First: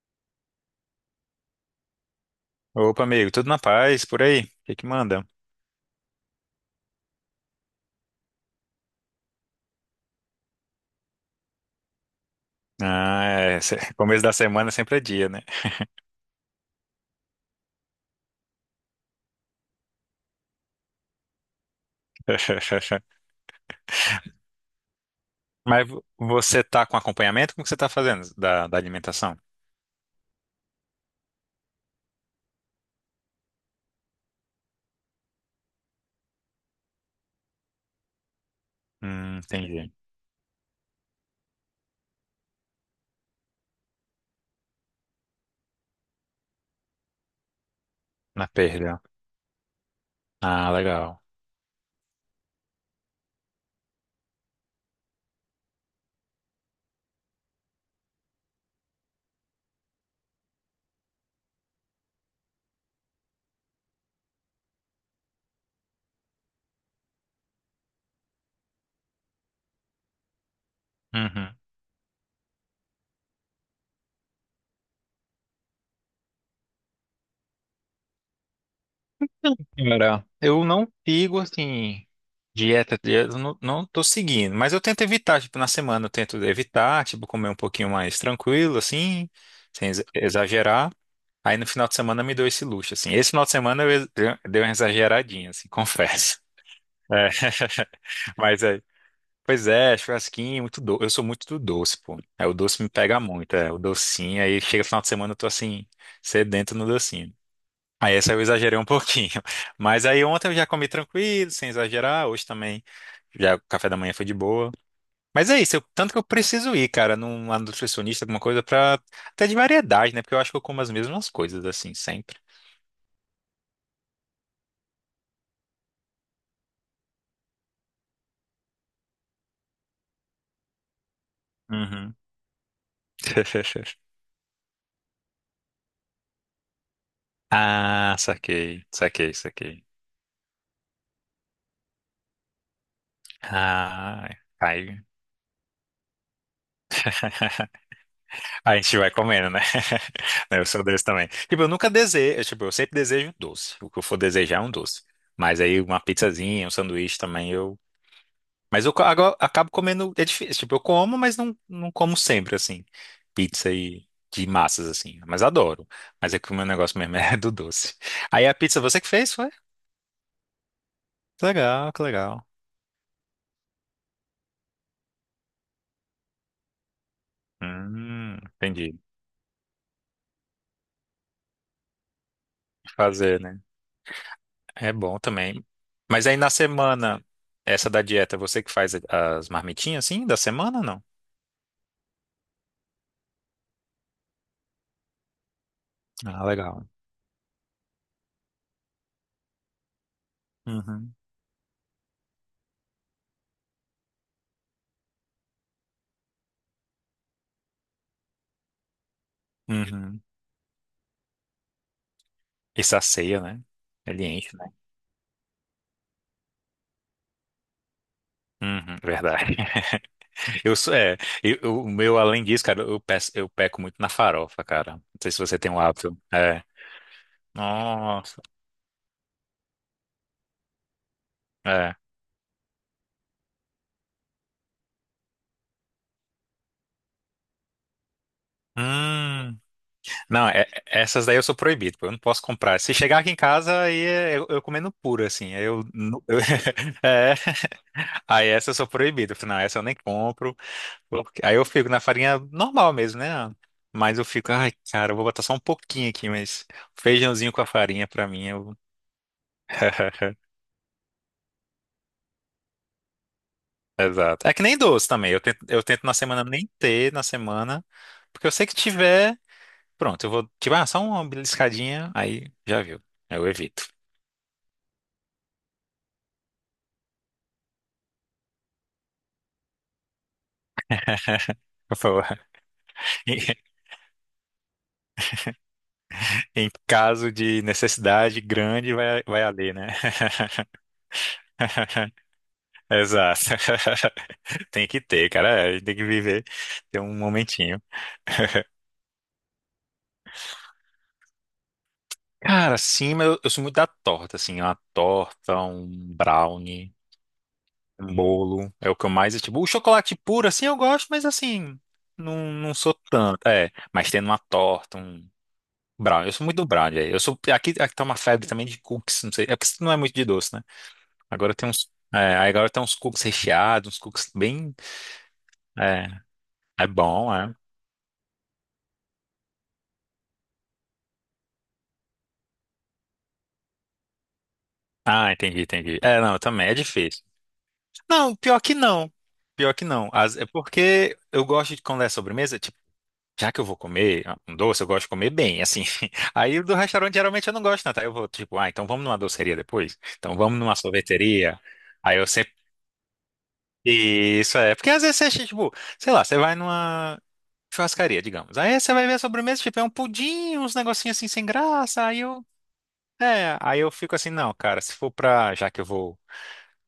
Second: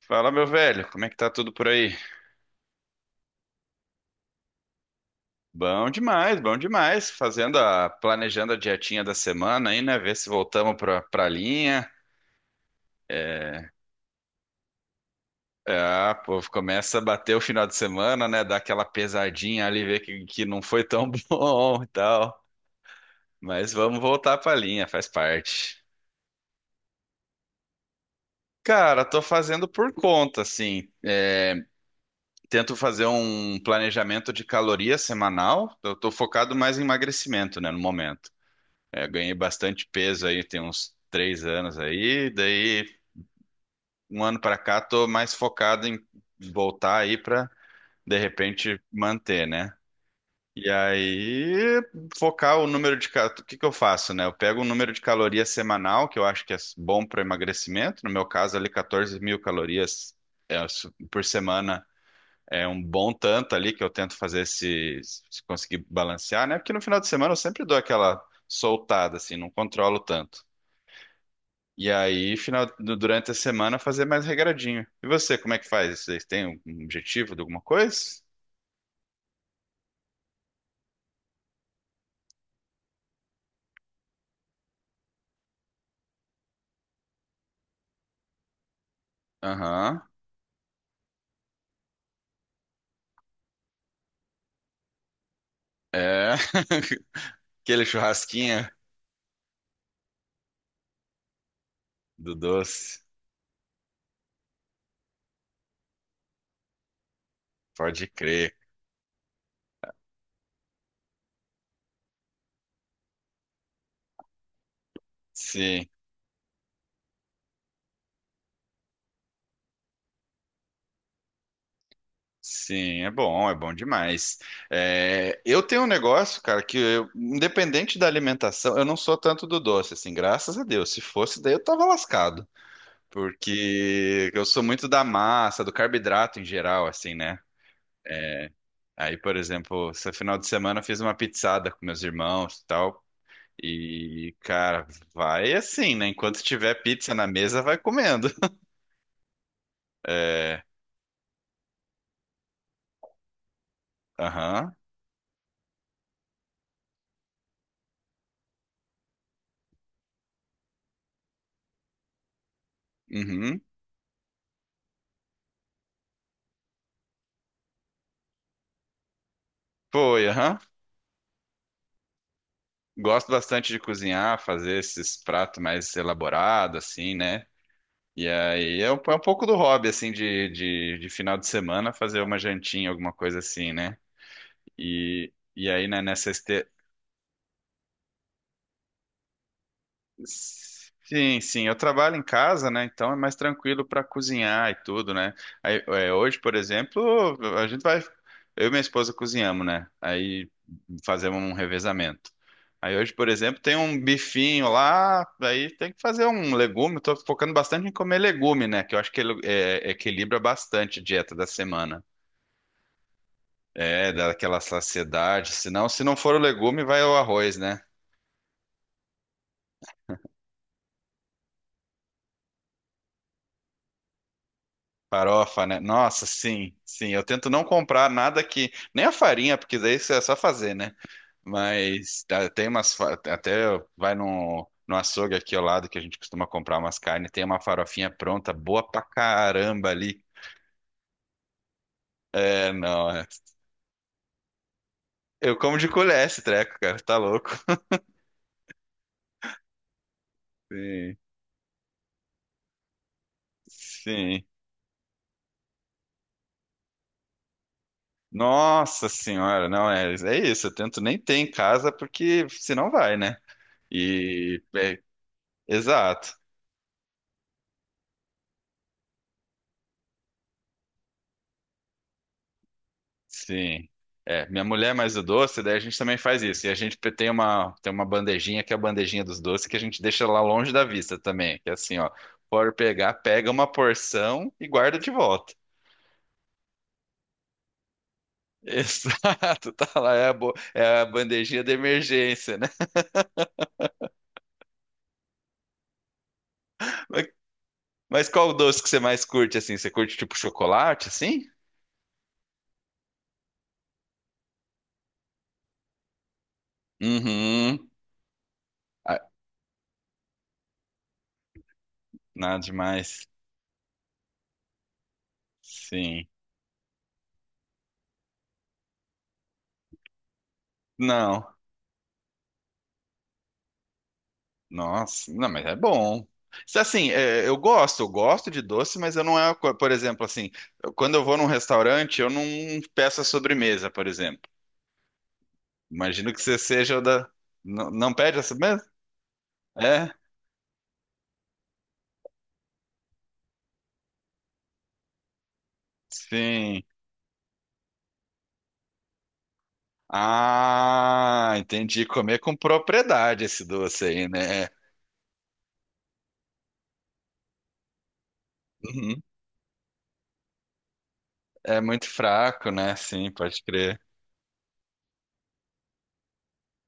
Fala, meu velho, como é que tá tudo por aí? Opa, amigo, tudo na paz por aí? O que que manda? Bom demais, bom demais. Fazendo planejando a dietinha da semana aí, né? Ver se voltamos pra linha. Ah, é, É, começo da semana sempre é dia, né? é, ah, pô, começa a bater o final de semana, né? Dar aquela pesadinha ali, ver que não foi tão bom e tal. Mas vamos voltar pra linha, faz parte. Mas você tá com acompanhamento? Como que você tá fazendo da Cara, tô alimentação? fazendo por conta, assim. É, tento fazer um planejamento de caloria semanal. Eu tô focado mais em emagrecimento, né, no momento. É, ganhei bastante Entendi. peso aí, tem uns 3 anos aí. Daí, um ano pra cá, tô mais focado em voltar aí pra, de Na repente, perda. manter, né? E Ah, legal. aí, focar o número. O que que eu faço, né? Eu pego o número de calorias semanal, que eu acho que é bom para emagrecimento. No meu caso, ali, 14 mil calorias por semana é um bom tanto ali, que eu tento fazer se conseguir balancear, né? Porque no final de semana eu sempre dou aquela soltada, assim, não controlo tanto. Uhum. E aí, durante a semana, fazer mais regradinho. E você, como é que faz? Vocês têm um objetivo de alguma coisa? Cara, eu não sigo, assim, dieta, eu não tô seguindo, mas eu tento evitar, tipo, na semana eu tento evitar, tipo, comer um pouquinho mais tranquilo, assim, sem Aham. Exagerar. Aí no final de semana me deu esse luxo, assim. Esse final de semana eu deu uma exageradinha, assim, É. confesso. É. Aquele Mas churrasquinho é. Pois é, churrasquinho, muito doce. Eu sou muito do doce, pô. do É, o doce me doce. pega muito, é. O docinho, aí chega final de semana eu tô assim, sedento no docinho. Pode Aí essa eu crer. exagerei um pouquinho. Mas aí ontem eu já comi tranquilo, sem exagerar. Hoje também, já o café da manhã foi de boa. Mas é isso, Sim, tanto que eu preciso ir, cara, numa nutricionista, alguma coisa pra. Até de variedade, né? Porque eu acho que eu como as mesmas coisas, assim, sempre. sim, é bom demais. É, eu tenho um negócio, cara, que eu, independente da alimentação, eu não sou tanto do doce, assim, graças a Deus. Se fosse, daí eu tava Uhum. lascado. Porque eu sou muito da massa, do carboidrato em geral, assim, né? Ah, saquei, Aí, saquei, por saquei. exemplo, esse final de semana eu fiz uma pizzada com meus irmãos e tal. Ah, E, cara, aí, vai assim, né? Enquanto tiver pizza na mesa, vai comendo. a gente vai comendo, né? É, Eu sou desse também. Tipo, eu nunca desejo, tipo, eu sempre desejo doce. O que eu for desejar é um aham, doce. Mas aí uma pizzazinha, um sanduíche também eu. Mas eu agora acabo comendo, é difícil. Tipo, eu como, mas não como sempre, assim. uhum, Pizza e de massas, assim. Mas adoro. Mas é que o meu negócio mesmo é do doce. Aí a pizza você que fez, foi? foi, aham. Que legal, que legal. Gosto bastante de cozinhar, fazer esses pratos mais elaborados, assim, né? E aí é um, Entendi. é um pouco do hobby, assim, de final de semana, fazer uma jantinha, alguma Fazer, coisa né? assim, né? É bom E, também. e aí, né, Mas nessa aí na este- semana, essa da dieta, você que faz as marmitinhas assim da semana, ou não? Sim, sim, eu trabalho em casa, né? Então é mais tranquilo para cozinhar e tudo, né? Aí, hoje, Ah, por legal. exemplo, a gente vai, eu e minha esposa cozinhamos, né? Aí Uhum. fazemos um revezamento. Aí hoje, por exemplo, tem um bifinho lá, aí tem que fazer um legume. Estou focando bastante em comer legume, né? Que eu acho que ele Uhum. equilibra bastante a dieta da semana. E sacia, né? É, Ele dá enche, aquela né? saciedade. Senão, se não for o legume, vai o arroz, né? Uhum, verdade. Eu sou, é, o meu, além disso, cara, eu peço, eu peco muito na farofa, cara. Não sei se você Farofa, tem né? um hábito. Nossa, É. sim, sim. Eu tento não comprar nada Nossa. que. Nem a farinha, porque daí isso é só fazer, né? É. Mas tá, tem umas. Até vai no, açougue aqui ao lado que a gente costuma comprar umas carnes. Tem uma farofinha pronta, boa pra Hum. caramba ali. Não, essas daí eu sou proibido, pô. Eu não posso É, comprar. Se não. chegar aqui em casa, eu comendo puro, assim. Eu Aí como eu, de colher eu, esse treco, cara. Tá é. louco. Aí essa eu sou proibido. Eu falo, não, essa eu nem compro. Sim, Aí eu fico na farinha normal mesmo, né? Mas eu sim. fico, ai, cara, eu vou botar só um pouquinho aqui, mas feijãozinho com a farinha pra mim eu. Nossa senhora, não é. É isso. Eu tento nem ter em casa, porque senão vai, né? Exato. É E. que nem é, doce também. Eu tento na Exato. semana nem ter na semana, porque eu sei que tiver, pronto, eu vou, tipo, ah, só uma beliscadinha, aí já viu. Eu evito. Sim. É, minha mulher é mais o doce, daí a gente também faz isso. E a gente tem uma, bandejinha que é a bandejinha dos doces que a gente deixa lá longe da vista também. Que é Eu assim, ó, falo, pode pegar, em pega uma porção e guarda de volta. Caso de necessidade grande, vai Exato, ali, né? tá lá, é a bandejinha de emergência, né? Exato. Tem que ter, cara. É, a gente tem que viver. Tem um Mas, momentinho. mas qual o doce que você mais curte, assim? Você curte tipo chocolate, assim? Cara, sim, mas eu sou muito da torta, assim. Uma torta, um brownie, Uhum. um bolo. É o que eu Ah, mais. Tipo, o chocolate puro, assim, eu gosto, mas assim. Não, nada não sou demais. tanto. É, mas tendo uma torta, um Sim. brownie. Eu sou muito do brownie. Aí. Eu sou. Aqui, aqui tá uma febre também de cookies, não sei. É porque isso não é muito de doce, né? Agora Não. tem uns. É, aí agora tem uns cookies recheados, uns cookies bem. Nossa, não, mas é É, bom. Isso, é assim, bom, é. eu gosto de doce, mas eu não por exemplo, assim, quando eu vou num restaurante, eu não peço a sobremesa, por exemplo. Ah, entendi, entendi. É, Imagino não, que você também é seja o difícil. da. Não, não Não, pede a pior que sobremesa? não. Pior que não. É? É porque eu gosto de quando é sobremesa, tipo, já que eu vou comer ah, um doce, eu gosto de comer bem, assim. Aí do Sim. restaurante geralmente eu não gosto tanto. Aí eu vou, tipo, ah, então vamos numa doceria depois? Então vamos numa Ah, sorveteria. entendi. Aí eu Comer sempre. com propriedade esse doce aí, Isso né? é. Porque às vezes você, acha, tipo, sei lá, você vai numa churrascaria, digamos. Aí você vai ver a Uhum. sobremesa, tipo, é um pudim, uns negocinhos assim sem É graça. muito Aí eu. fraco, né? Sim, É, pode aí eu crer. fico assim, não, cara, se for pra. Já que eu vou.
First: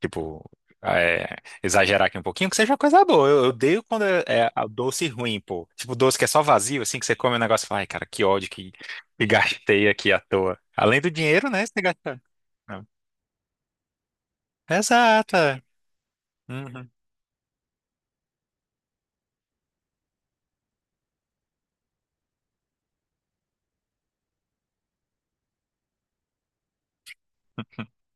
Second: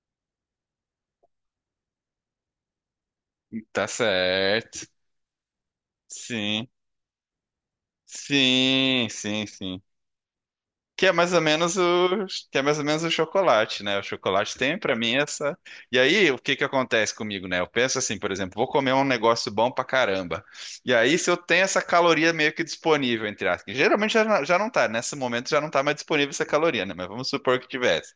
Tipo, ah, é, exagerar aqui um pouquinho, que seja coisa boa. Eu odeio Tá quando é, é a certo. doce ruim, pô. Tipo, doce que é só Sim, vazio, assim, que você come o negócio e fala, ai, cara, que ódio sim, que sim, sim. gastei aqui à toa. Além Que do é mais ou dinheiro, né? menos Você gasta. o, que é mais ou Não. menos o chocolate, né? O chocolate tem pra mim Exato. essa. É. E aí, o que que Uhum. acontece comigo, né? Eu penso assim, por exemplo, vou comer um negócio bom pra caramba. E aí, se eu tenho essa caloria meio que disponível, entre aspas, que geralmente já, já não tá, nesse momento já não tá mais disponível essa caloria, né? Mas vamos supor que tivesse.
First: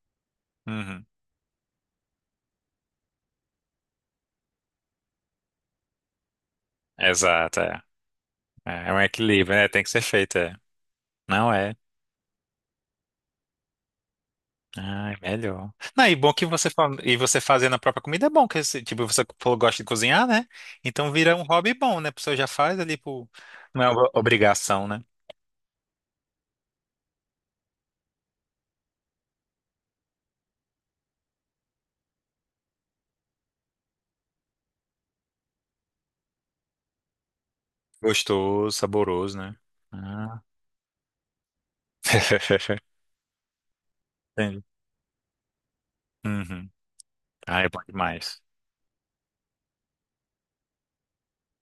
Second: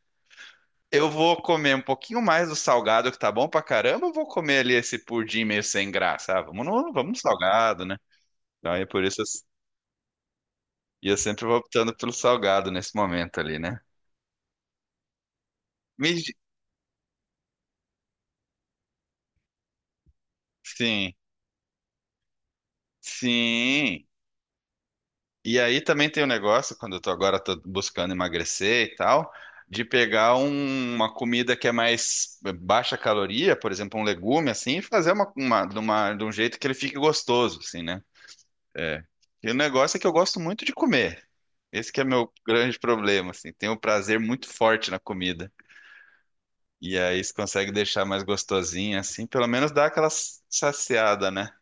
Uhum. Eu vou comer um pouquinho mais do salgado que tá bom pra caramba, ou vou comer ali esse pudim meio sem graça? Ah, vamos no Exato, é. salgado, né? Então, é É é um por isso eu, equilíbrio, né? Tem que ser feito, é. eu sempre Não vou é. optando pelo salgado nesse momento ali, né? Ah, é melhor. Não, Me, e bom di- que você e você fazendo a própria comida é bom, que você, tipo, você falou que gosta de cozinhar, né? Sim. Então vira um hobby bom, né? A pessoa já faz ali por... Não é Sim. uma obrigação, né? E aí também tem o negócio, quando eu tô agora tô buscando emagrecer e tal, de pegar uma comida que é mais baixa caloria, por exemplo, um legume assim, e fazer de um jeito que ele fique gostoso, assim, né? Gostoso, É. saboroso, E o né? negócio é que eu gosto Ah. muito de comer. Esse que é meu grande problema, assim. Tenho um prazer muito Entendi. forte na comida. Uhum. E aí você Ah, é consegue bom deixar mais demais. gostosinha, assim, pelo menos dá aquela saciada, né?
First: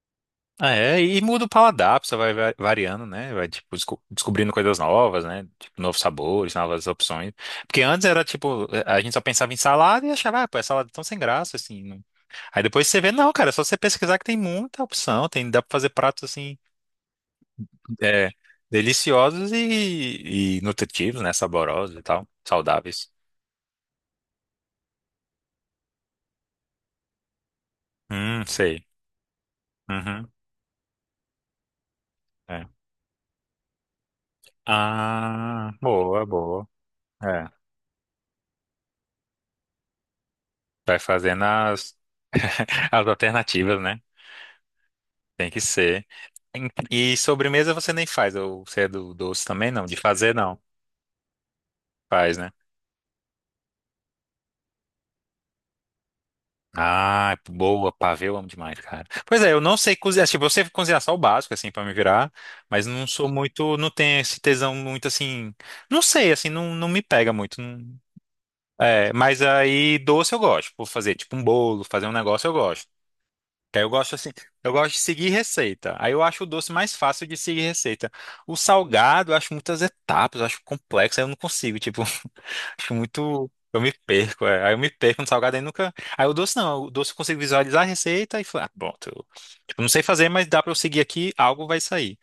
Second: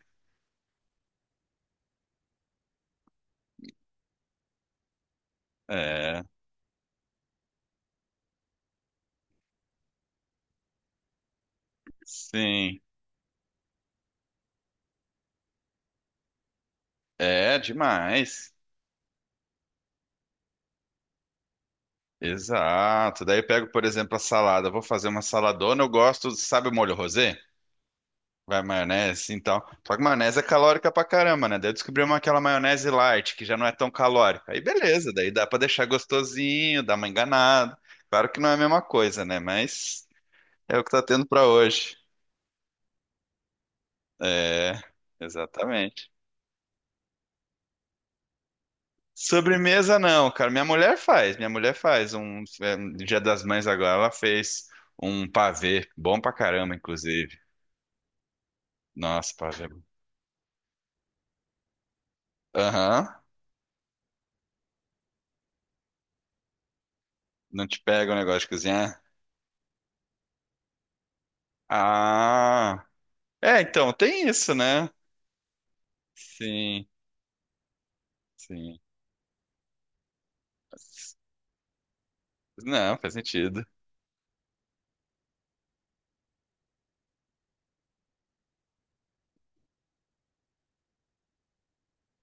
Ah, é, e muda o paladar, você vai variando, né? Vai, tipo, descobrindo coisas novas, né? Tipo, novos É, sabores, novas opções. Porque antes era, tipo, a gente só pensava em salada e achava, ah, pô, é salada tão sem graça, assim. Aí sim. depois você vê, não, cara, é só você pesquisar que tem muita opção, tem, dá pra fazer pratos, assim, É, é, demais. deliciosos e nutritivos, né? Saborosos e tal, saudáveis. Exato. Daí eu pego, por exemplo, a salada. Eu vou fazer uma saladona. Eu gosto, sabe o molho rosé? Vai Sei. maionese. Então, tal. Só que Uhum. maionese é calórica pra caramba, né? Daí eu descobri aquela É. maionese light, que já não é tão calórica. Aí beleza, daí dá pra Ah, deixar boa, boa. gostosinho, dar uma É, enganada. Claro que não é a mesma coisa, né? Mas é o que vai tá tendo fazendo pra as, hoje. as alternativas, né? É, Tem que ser. exatamente. E sobremesa você nem faz, ou você é do doce também? Não, de Sobremesa não, fazer cara. não. Minha mulher faz. Minha mulher faz Faz, um, né? é, um Dia das Mães agora. Ela fez um pavê, bom pra caramba, inclusive. Ah, boa, pavê, eu amo demais, cara. Nossa, Pois pá, é, eu não velho. sei cozinhar, tipo, eu sei cozinhar só o básico, assim, pra me virar, mas não Aham. sou muito, não tenho esse tesão muito, assim, não sei, assim, não me pega muito. Não te pega o negócio de cozinhar? É, mas aí doce eu gosto, por fazer, tipo, um bolo, fazer um negócio eu Ah. gosto. É, Aí eu então, gosto tem assim, isso, eu né? gosto de seguir receita. Aí eu acho o doce Sim, mais fácil de seguir receita. O sim. salgado, eu acho muitas etapas, eu acho complexo, aí eu não consigo, tipo, acho Não, faz muito. sentido. Eu me perco, é. Aí eu me perco no salgado, aí nunca. Aí o doce não, o doce eu consigo visualizar a receita e falar, ah, bom, eu tipo, não sei fazer, mas dá pra eu seguir aqui, algo vai sair.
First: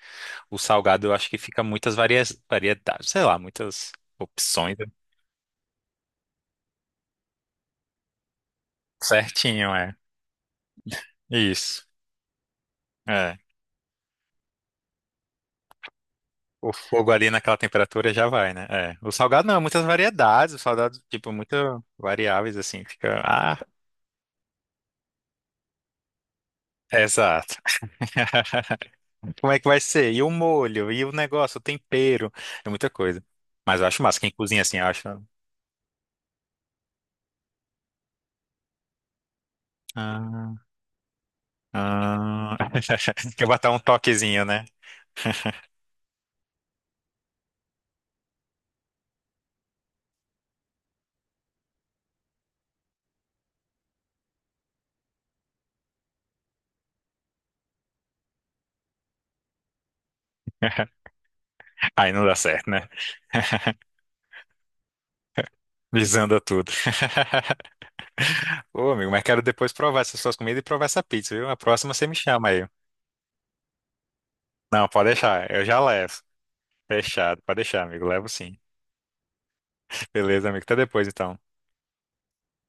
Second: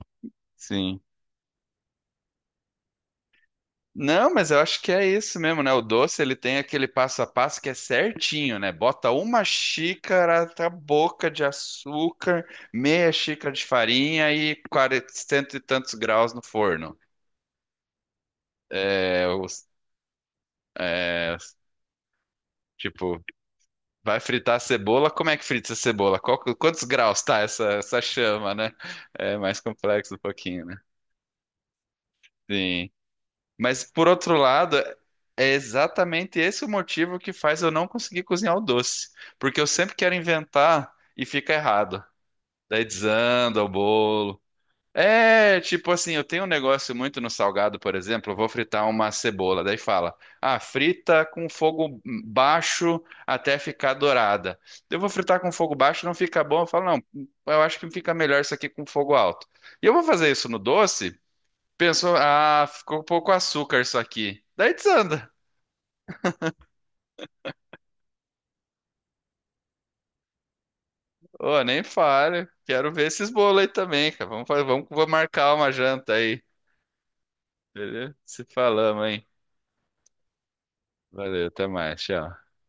O Sim. salgado eu acho que fica muitas varia... variedades, sei lá, muitas Não, mas eu opções. acho que é isso mesmo, né? O doce, ele tem aquele passo a passo que é certinho, né? Bota uma Certinho, é. xícara, tá boca de Isso. açúcar, meia É xícara de farinha e 40, cento e tantos graus no o forno. fogo ali naquela temperatura já vai, né? É. O É, salgado não, é os- muitas variedades. O salgado, tipo, é, muito variáveis, assim, fica. tipo, Ah, vai fritar a cebola? Como é que frita a cebola? Quantos é graus tá exato. essa chama, né? É Como mais é que vai ser? complexo um E o pouquinho, né? molho, e o negócio, o tempero, é muita Sim. coisa. Mas Mas eu acho por massa, quem outro cozinha lado, assim, acha. é exatamente esse o motivo que faz eu não conseguir cozinhar o doce. Porque eu sempre quero Ah, inventar e fica errado. ah. Daí Quer desanda o botar um bolo. toquezinho, né? É, tipo assim, eu tenho um negócio muito no salgado, por exemplo, eu vou fritar uma cebola, daí fala, ah, frita com fogo baixo até ficar dourada. Eu vou fritar com fogo baixo, não fica bom, eu falo, não, eu acho que fica melhor isso aqui com fogo alto. E eu vou fazer isso no doce, penso, Aí não dá ah, certo, né? ficou pouco açúcar isso aqui. Daí desanda. Visando tudo. Ô, amigo, mas quero depois provar essas suas comidas e provar essa pizza, viu? A Ô, nem próxima você me fale, chama aí. quero ver esses bolos aí também, cara. Vamos, fazer, vamos, Não, pode vamos deixar, marcar eu uma já janta levo. aí, Fechado, pode deixar, amigo. beleza? Levo Se sim. falamos, hein? Beleza, amigo. Até depois, então. Valeu, até mais, tchau.